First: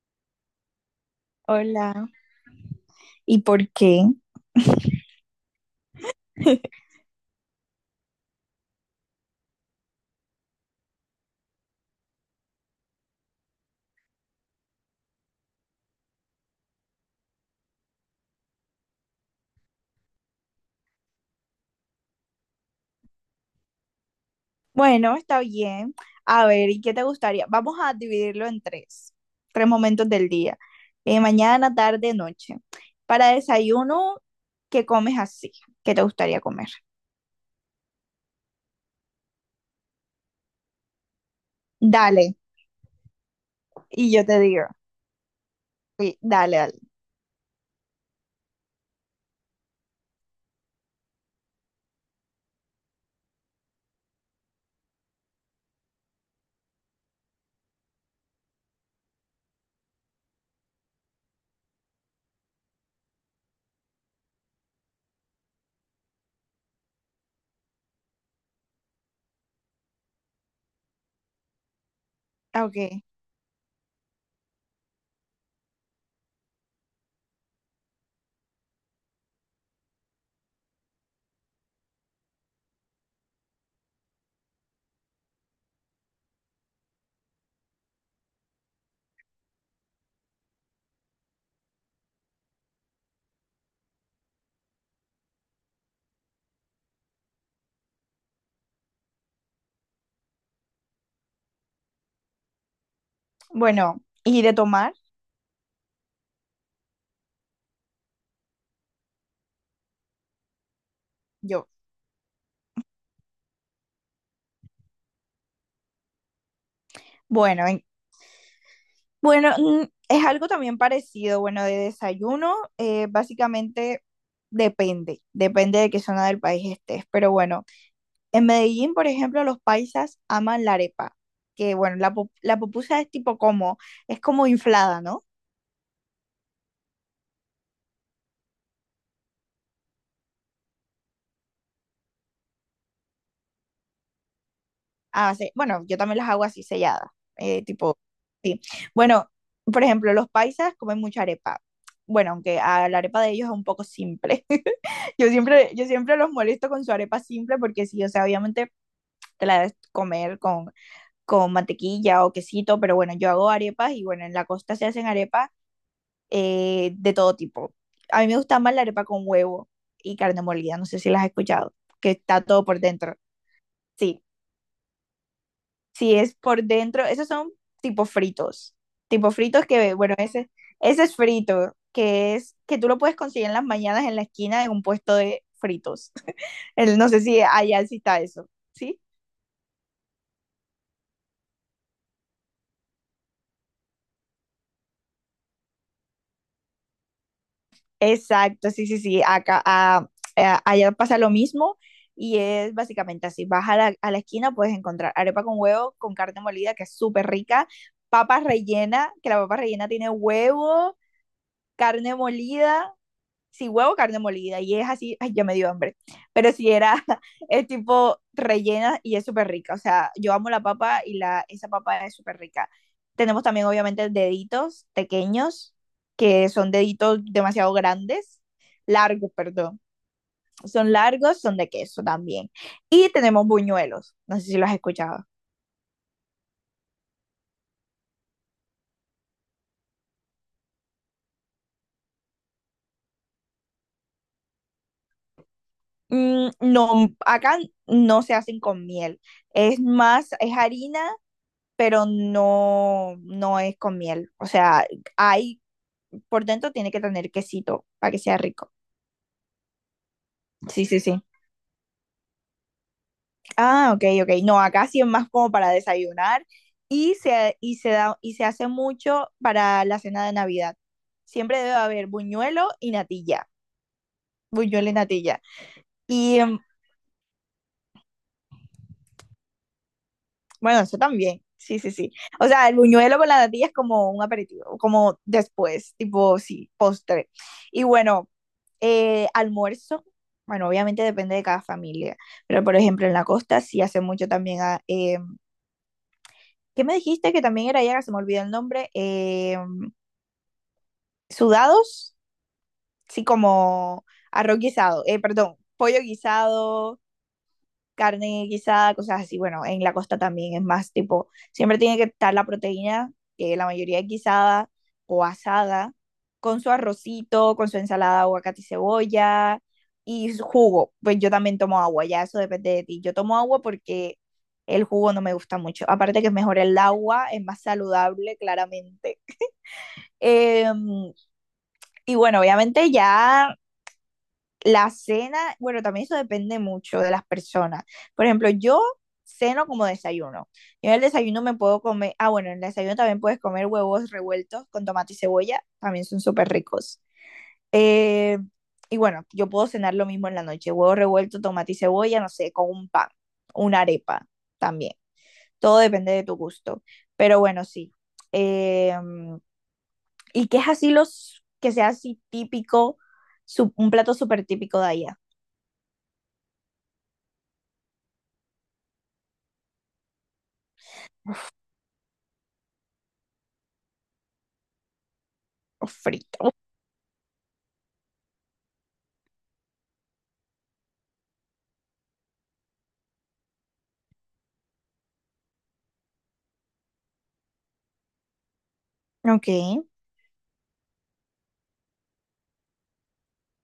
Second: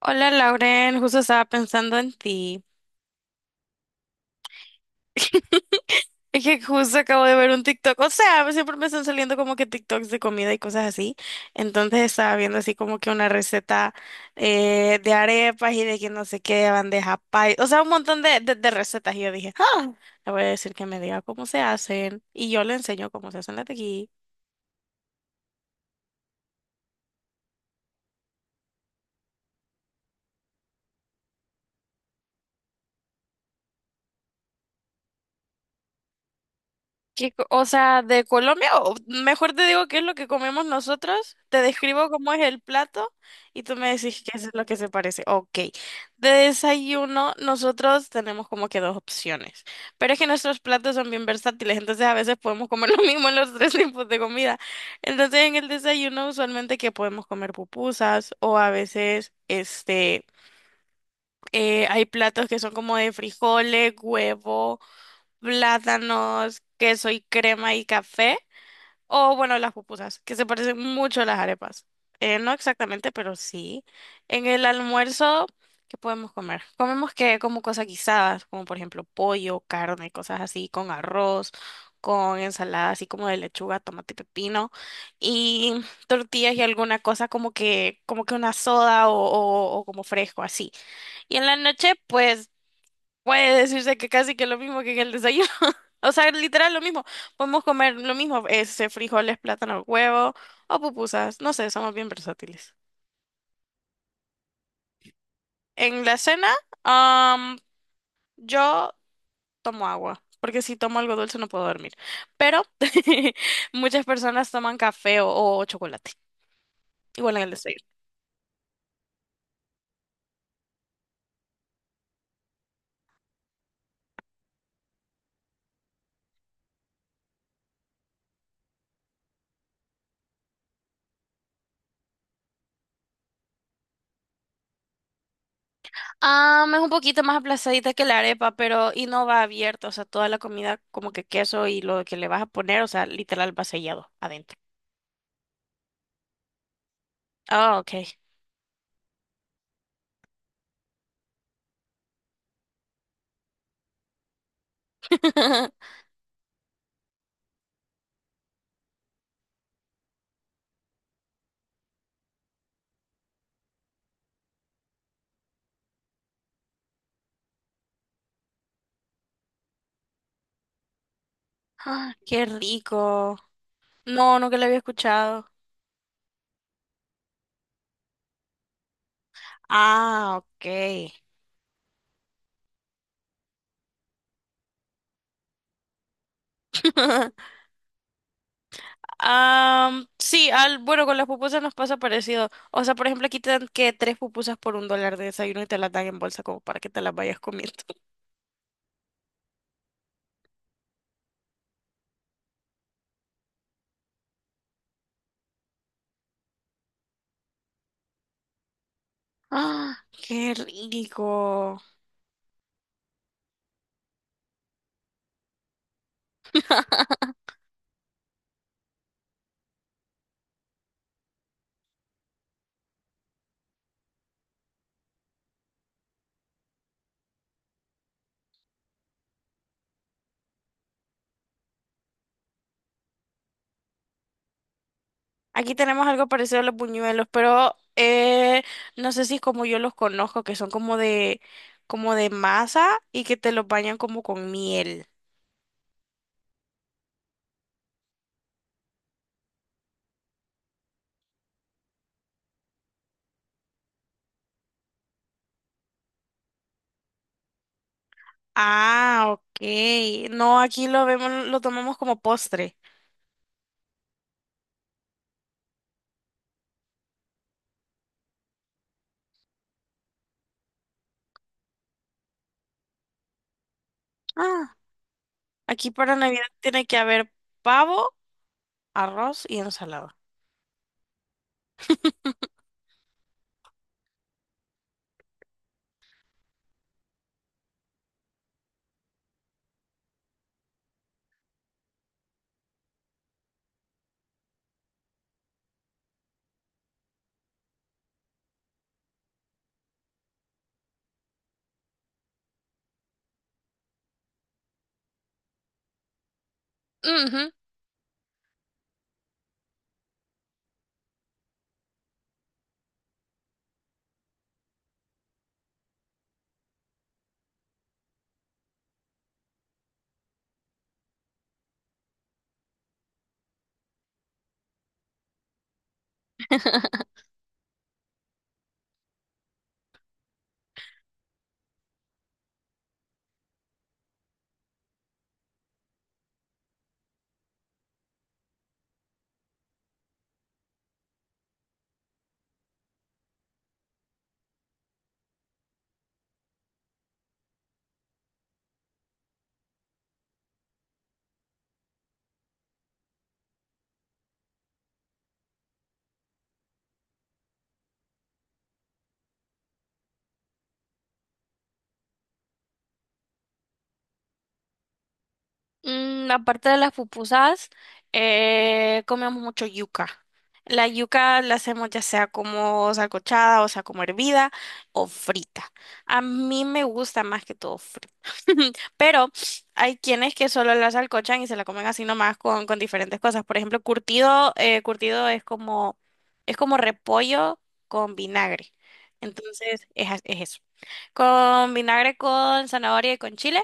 Hola Lauren, justo estaba pensando Hola. en ti. ¿Y por qué? Es que justo acabo de ver un TikTok, o sea, siempre me están saliendo como que TikToks de comida y cosas así. Entonces estaba viendo así como que una receta de arepas y de que no sé qué, bandeja pay, o sea, un montón de recetas. Y yo dije, ah, le voy a decir que me diga cómo se hacen y yo le enseño cómo se hacen las de aquí. Bueno, está bien. A ver, ¿y qué te gustaría? Vamos a dividirlo en tres, tres momentos del día. Mañana, tarde, noche. Para desayuno, ¿qué comes así? ¿Qué te gustaría comer? ¿Qué co- o sea, de Colombia, o mejor te digo qué es lo que comemos nosotros? Te describo Dale, cómo es el plato y tú me y decís yo qué te es lo digo. que se parece. Ok, Sí, de dale, dale. desayuno nosotros tenemos como que dos opciones, pero es que nuestros platos son bien versátiles, entonces a veces podemos comer lo mismo en los tres tipos de comida. Entonces en el desayuno usualmente que podemos comer pupusas o a veces hay platos que son como de frijoles, huevo, plátanos, queso y crema y café. O bueno, las pupusas, que se parecen mucho a las arepas. No Ah, ok. exactamente, pero sí. En el almuerzo, ¿qué podemos comer? Comemos que como cosas guisadas, como por ejemplo pollo, carne, cosas así, con arroz, con ensalada así como de lechuga, tomate y pepino, y tortillas y alguna cosa como que una soda o como fresco así. Y en la noche, pues puede decirse que casi que lo mismo que el desayuno. O sea, literal lo mismo. Podemos comer lo mismo, ese frijoles, plátano, huevo o pupusas. No sé, somos bien versátiles. Bueno, ¿y de tomar? En la cena, am, yo tomo agua, porque si tomo algo dulce no puedo Yo. dormir. Pero muchas personas toman café o chocolate. Igual en el Bueno, en- desayuno. bueno, es algo también parecido. Bueno, de desayuno, básicamente depende de qué zona del país estés, pero bueno. En Medellín, por ejemplo, los paisas aman la arepa, que bueno, la pupusa es es como inflada, ¿no? Ah, es un poquito más aplazadita que la arepa, pero y no va abierta, o sea, toda la comida como que queso y lo que le vas a poner, o sea, literal va sellado adentro. Bueno, yo también las hago así selladas, eh, Ah, ok. tipo, sí. Bueno, por ejemplo, los paisas comen mucha arepa. Bueno, aunque a la arepa de ellos es un poco simple. Yo siempre los molesto con su arepa simple porque sí, o sea, obviamente te la debes con mantequilla o quesito, pero bueno, yo hago arepas y bueno, en la costa se hacen arepas de todo tipo. A mí me gusta más la arepa con huevo y carne molida, no sé si las has escuchado, que Ah, está qué todo por dentro. rico. Sí, No, nunca lo había escuchado. sí es por dentro, esos son tipo fritos, tipo fritos que, bueno, Ah, ese ok. es frito, que es que tú lo puedes conseguir en las mañanas en la esquina de un puesto de fritos. El- no sé si allá sí está eso, ¿sí? Am, sí, al, bueno, con las pupusas nos pasa parecido. O sea, por ejemplo, aquí te dan que tres pupusas por un dólar de desayuno y te las dan en bolsa como para que te las vayas comiendo. Exacto, sí, sí, sí. Allá pasa lo mismo y es básicamente así. Vas a a la esquina, puedes encontrar arepa con huevo, con carne molida, que es súper rica, papa rellena, que la papa rellena Ah, tiene qué huevo, rico. carne molida si huevo, carne molida, y es así, ay, ya me dio hambre, pero si era, es tipo rellena y es súper rica, o sea, yo amo la papa esa papa es súper rica. Tenemos también, obviamente, deditos pequeños, que son deditos demasiado grandes, largos, perdón, son largos, son de queso también. Y tenemos buñuelos, no sé si los has escuchado. Aquí tenemos algo parecido a los buñuelos, pero no sé si es como yo los conozco, que son como de masa y que te los bañan como con miel. No, acá no se hacen con miel, es más, es harina pero no, no es con miel. O sea, hay, por dentro tiene que tener quesito para que sea rico. Ah, ok. No, Sí, aquí sí, lo sí. vemos, lo tomamos como postre. Ah, ok, ok. No, acá sí es más como para desayunar y se da, y se hace mucho para la cena de Navidad. Siempre debe haber buñuelo y natilla. Ah, Buñuelo y natilla. aquí para Y Navidad em, tiene que haber pavo, arroz y ensalada. bueno, eso también. Sí, sí, sí. O sea, el buñuelo con la natilla es como un aperitivo, como después, tipo, sí, postre. Y bueno, almuerzo, bueno, obviamente depende de cada familia, pero por ejemplo en la costa sí hace mucho también. ¿Qué me dijiste que también era ya? Se me olvidó el nombre. Sudados, sí, como arroz guisado, perdón, pollo guisado, carne guisada, cosas así. Bueno, en la costa también es más tipo, siempre tiene que estar la proteína, que la mayoría es guisada o asada, con su arrocito, con su ensalada, aguacate y cebolla y su jugo. Pues yo también tomo agua, ya eso depende de ti. Yo tomo agua porque el jugo no me gusta mucho. Aparte que es mejor el agua, es más saludable, claramente. Eh, y bueno, obviamente ya la cena, bueno, también eso depende mucho de las personas. Por ejemplo, yo ceno como desayuno. Yo en el desayuno me puedo comer. Bueno, en el desayuno también puedes comer huevos revueltos con tomate y cebolla, también son súper ricos. Eh, y bueno, yo puedo cenar lo mismo en la noche, huevos revueltos, tomate y cebolla, no sé, con un pan, una arepa también. Todo depende de tu gusto. Pero bueno, sí. Eh, ¿Y qué es así que sea así típico, un plato súper típico de allá? Mm, aparte de las pupusas, comemos mucho yuca. La yuca la hacemos ya sea como salcochada, o sea, como hervida o frita. A Frito. mí me gusta más que todo frita. Pero hay quienes que solo la salcochan y se la comen así nomás con diferentes cosas. Por ejemplo, curtido, curtido es como repollo con vinagre. Ok. Entonces, es, a- es eso. Con vinagre, con zanahoria y con chile.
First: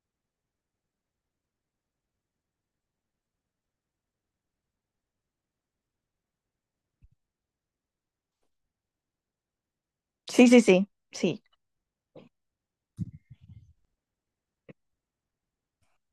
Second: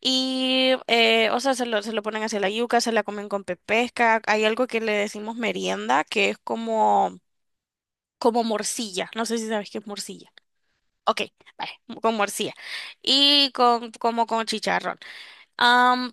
Y, o sea, se lo ponen hacia la yuca, se la comen con pepesca. Hay algo que le decimos merienda, que es como, como morcilla. No sé si sabes qué es morcilla. Sí, sí, sí, Ok, sí. vale, con morcilla. Y con, como con chicharrón. Am,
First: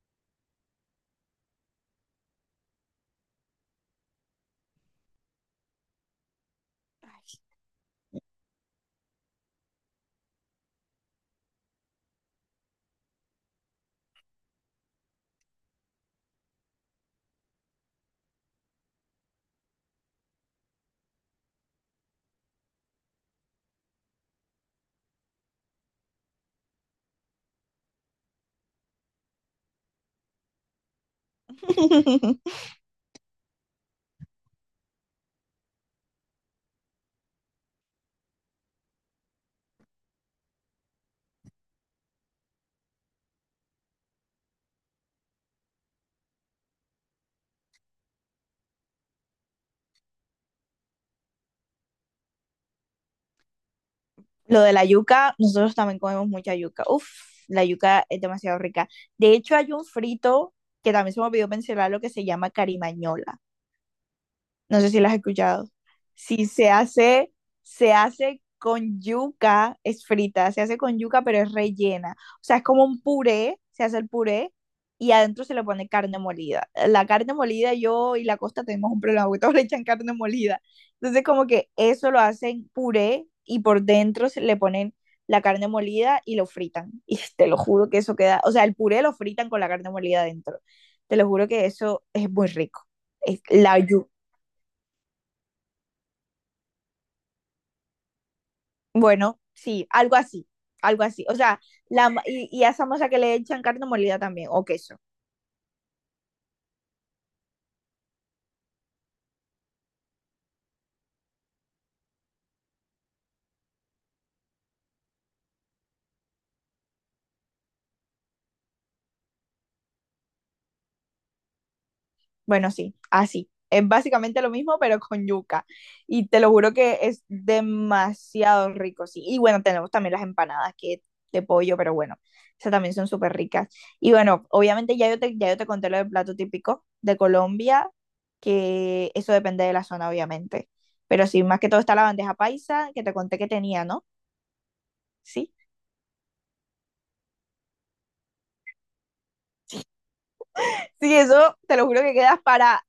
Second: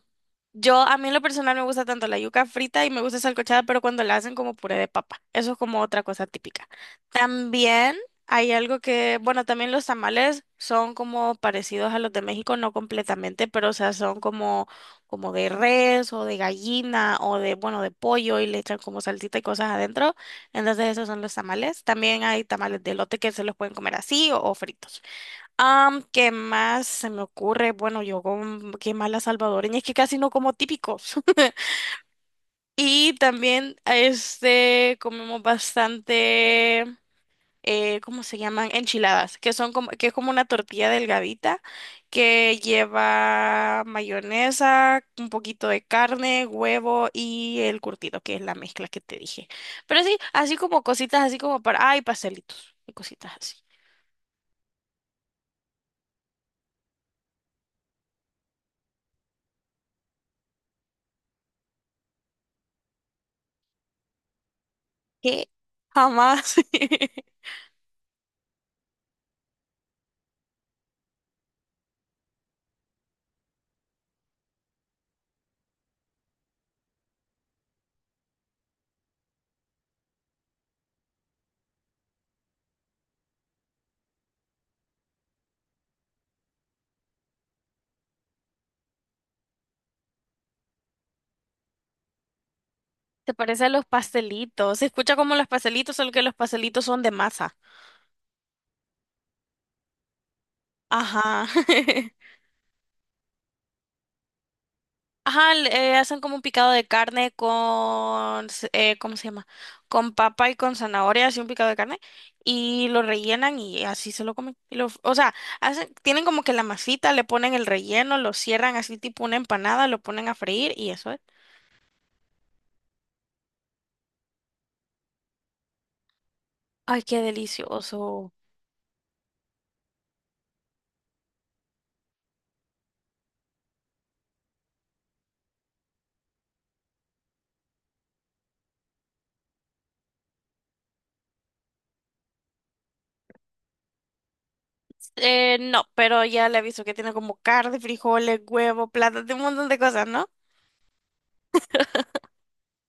yo, a mí en lo personal me gusta tanto la yuca frita y me gusta salcochada, pero cuando la hacen como puré de papa. Eso es como otra cosa típica. También hay algo que, bueno, también los tamales son como parecidos a los de México, no completamente, pero o sea, son como, como de res o de gallina o de, bueno, de pollo y le echan como salsita y cosas adentro. Entonces esos son los tamales. También hay tamales de elote que se los pueden comer así o fritos. Am, ¿qué más se me ocurre? Bueno, yo con qué más la salvadoreña, es que casi no como típicos. Ay, Y también este comemos bastante ¿cómo se llaman? Enchiladas, que son como, que es como una tortilla delgadita que lleva mayonesa, un poquito de carne, huevo y el curtido, que es la mezcla que te dije. Pero sí, así como cositas, así como para, ay, pastelitos y cositas así. lo de la yuca, nosotros también comemos mucha yuca. Uf, la yuca es demasiado rica. De hecho, hay un frito que también se me olvidó mencionar, lo que se llama carimañola. No sé si las has Que escuchado. Si jamás. se hace, se hace con yuca, es frita, se hace con yuca, pero es rellena. O sea, es como un puré, se hace el puré y adentro se le pone carne molida. La carne molida, yo y la Costa tenemos un problema, porque todos le echan carne molida. Entonces, como que eso lo hacen puré y por dentro se le ponen la carne molida y lo fritan. Y te lo juro que eso queda, o sea, el puré lo fritan con la carne molida adentro. Te lo juro que eso es muy rico. Se Es parece a la los yuca. pastelitos. Se escucha como los pastelitos, solo que los pastelitos son de masa. Bueno, sí, algo así, algo así. O Ajá. sea, y a esa masa que le echan carne molida también, o queso. Ajá, le- hacen como un picado de carne con, s- ¿cómo se llama? Con papa y con zanahoria, así un picado de carne, y lo rellenan y así se lo comen. Y lo- o sea, hacen, tienen como que la masita, le ponen el relleno, lo cierran así tipo una empanada, lo ponen a freír y eso es. Bueno, sí, así. Es básicamente lo mismo, pero con yuca. Y te lo juro que Ay, qué es delicioso. demasiado rico, sí. Y bueno, tenemos también las empanadas que de pollo, pero bueno, esas también son súper ricas. Y bueno, obviamente ya yo te conté lo del plato típico de Colombia, que eso depende de la zona, obviamente. Pero sí, más que todo está la bandeja paisa, que te conté que tenía, ¿no? Sí. No, pero ya le aviso que tiene como carne, frijoles, huevo, plátano, un montón de cosas, ¿no? Sí, eso te lo juro que quedas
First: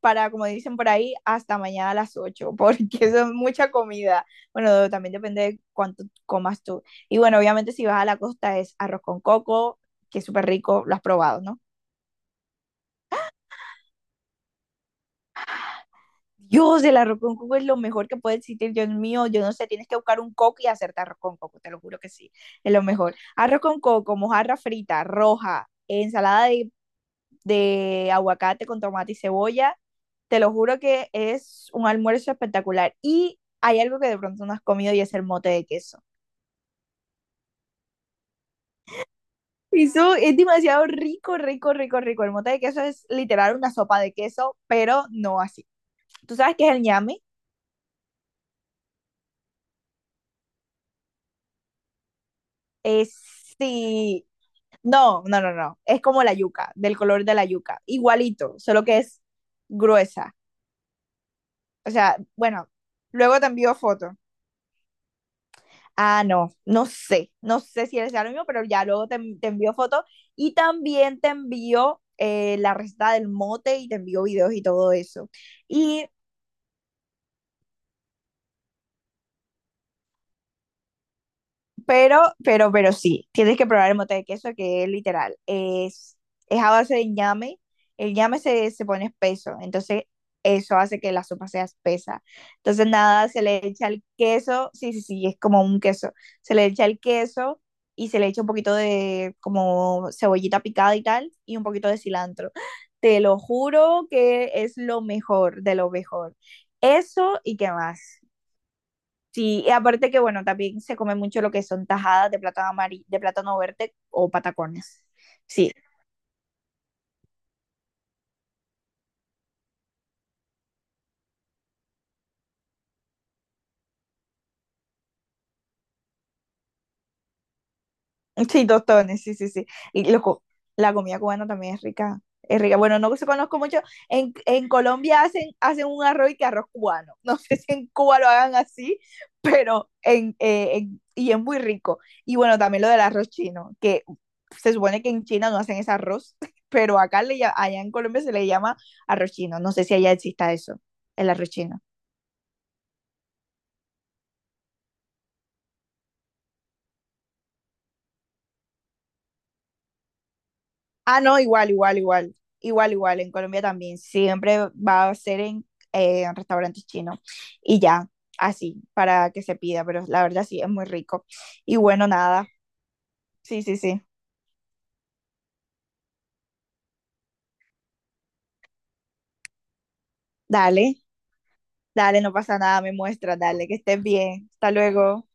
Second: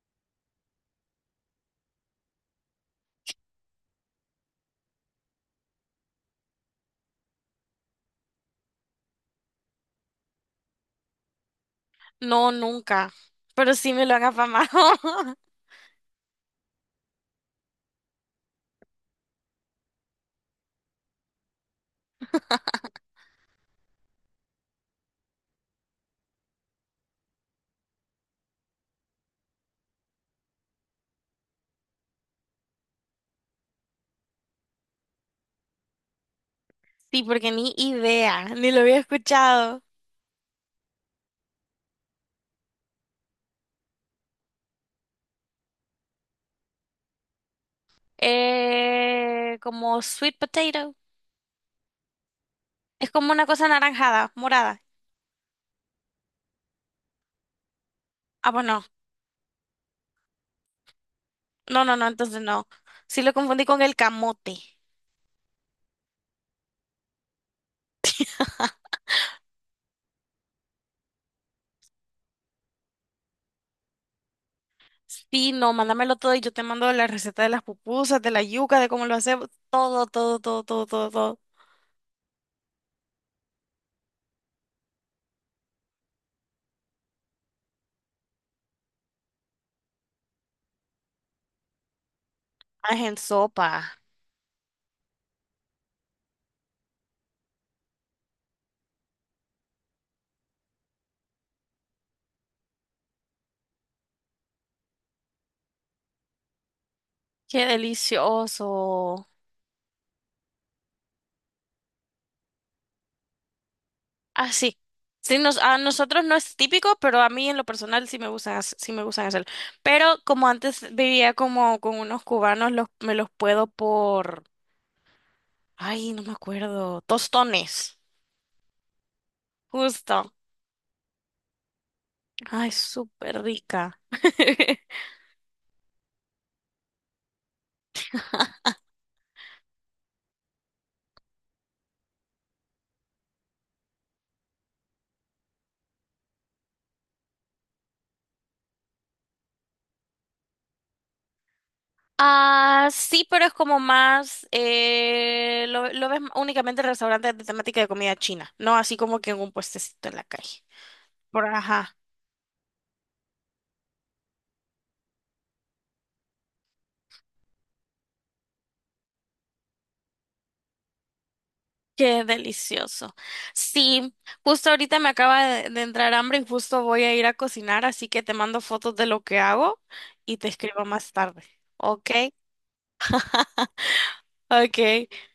para, como dicen por ahí, hasta mañana a las 8 porque eso es mucha comida. Bueno, también depende de cuánto comas tú. Y bueno, obviamente si vas a la costa es arroz con coco, que es súper rico, lo has probado, ¿no? No, nunca. Pero sí me lo han afamado. Dios, el arroz con coco es lo mejor que puede existir, Dios mío, yo no sé, tienes que buscar un coco y hacerte arroz con coco, te lo juro que sí, es lo mejor. Arroz con coco, mojarra frita, roja, ensalada de aguacate con tomate y cebolla. Te lo juro que es un almuerzo espectacular. Y hay algo que de pronto no has comido y es el mote de queso. Sí, porque ni idea, ni lo había escuchado. Eso es demasiado rico, rico, rico, rico. El mote de queso es literal una sopa de queso, pero no así. ¿Tú sabes qué es el ñame? Como sweet potato. Es Es como una cosa sí. anaranjada, morada. No, no, no, no. Es como la yuca, del color de la yuca. Ah, Igualito, pues solo no. que es gruesa. No, O no, no, sea, entonces no. bueno, Sí lo luego te confundí envío con el foto. camote. Ah, no, no sé, no sé si sea lo mismo, pero ya te envió fotos y también te envió la receta del mote y te envió videos y todo eso. Sí, no, Y mándamelo todo y yo te mando la receta de las pupusas, de la yuca, de cómo lo hacemos. Todo, todo, todo, todo, todo, todo. pero, pero sí, tienes que probar el mote de queso que es literal. Es a base de ñame. Se pone espeso, entonces eso hace que la sopa sea espesa. Entonces Ah, es en nada, se le sopa. echa el queso, sí, sí, sí, es como un queso. Se le echa el queso y se le echa un poquito de como cebollita picada y tal, y un poquito de cilantro. Te lo juro que es lo mejor, de lo mejor. Eso y Qué qué más. delicioso. Sí, y aparte que bueno, también se come mucho lo que son tajadas de plátano amarillo, de plátano verde o Ah, sí. patacones. Sí, nos, Sí, a nosotros no es típico, pero a mí en lo personal sí me gustan, hac- sí me gustan hacerlo. Pero como antes vivía como con unos cubanos, los, me los puedo por, ay, no me acuerdo, tostones, sí, tostones, sí, sí, sí. Y justo. loco, la comida cubana también es rica. Es Ay, rica. Bueno, no se súper conozco mucho. rica. En Colombia hacen un arroz y que arroz cubano. No sé si en Cuba lo hagan así, pero en, y es muy rico. Y bueno, también lo del arroz chino, que se supone que en China no hacen ese arroz, pero allá en Colombia se le llama arroz chino. No sé si allá exista eso, el arroz chino. Ah, sí, pero es como más, lo ves únicamente en restaurantes de temática de comida china, no así como que en un puestecito en la calle. Ah, no, Por, igual, igual, ajá. igual. Igual, igual, en Colombia también. Siempre va a ser en restaurantes chinos. Y ya, así, para que se pida, pero la verdad sí, es muy rico. Y bueno, Qué nada. delicioso. Sí, sí, sí. Sí, justo ahorita me acaba de entrar hambre y justo voy a ir a cocinar, así que te mando fotos de lo que hago y te escribo Dale, más tarde. Ok, dale, no pasa nada, me muestra, dale, que estés bien. Hasta ok. luego.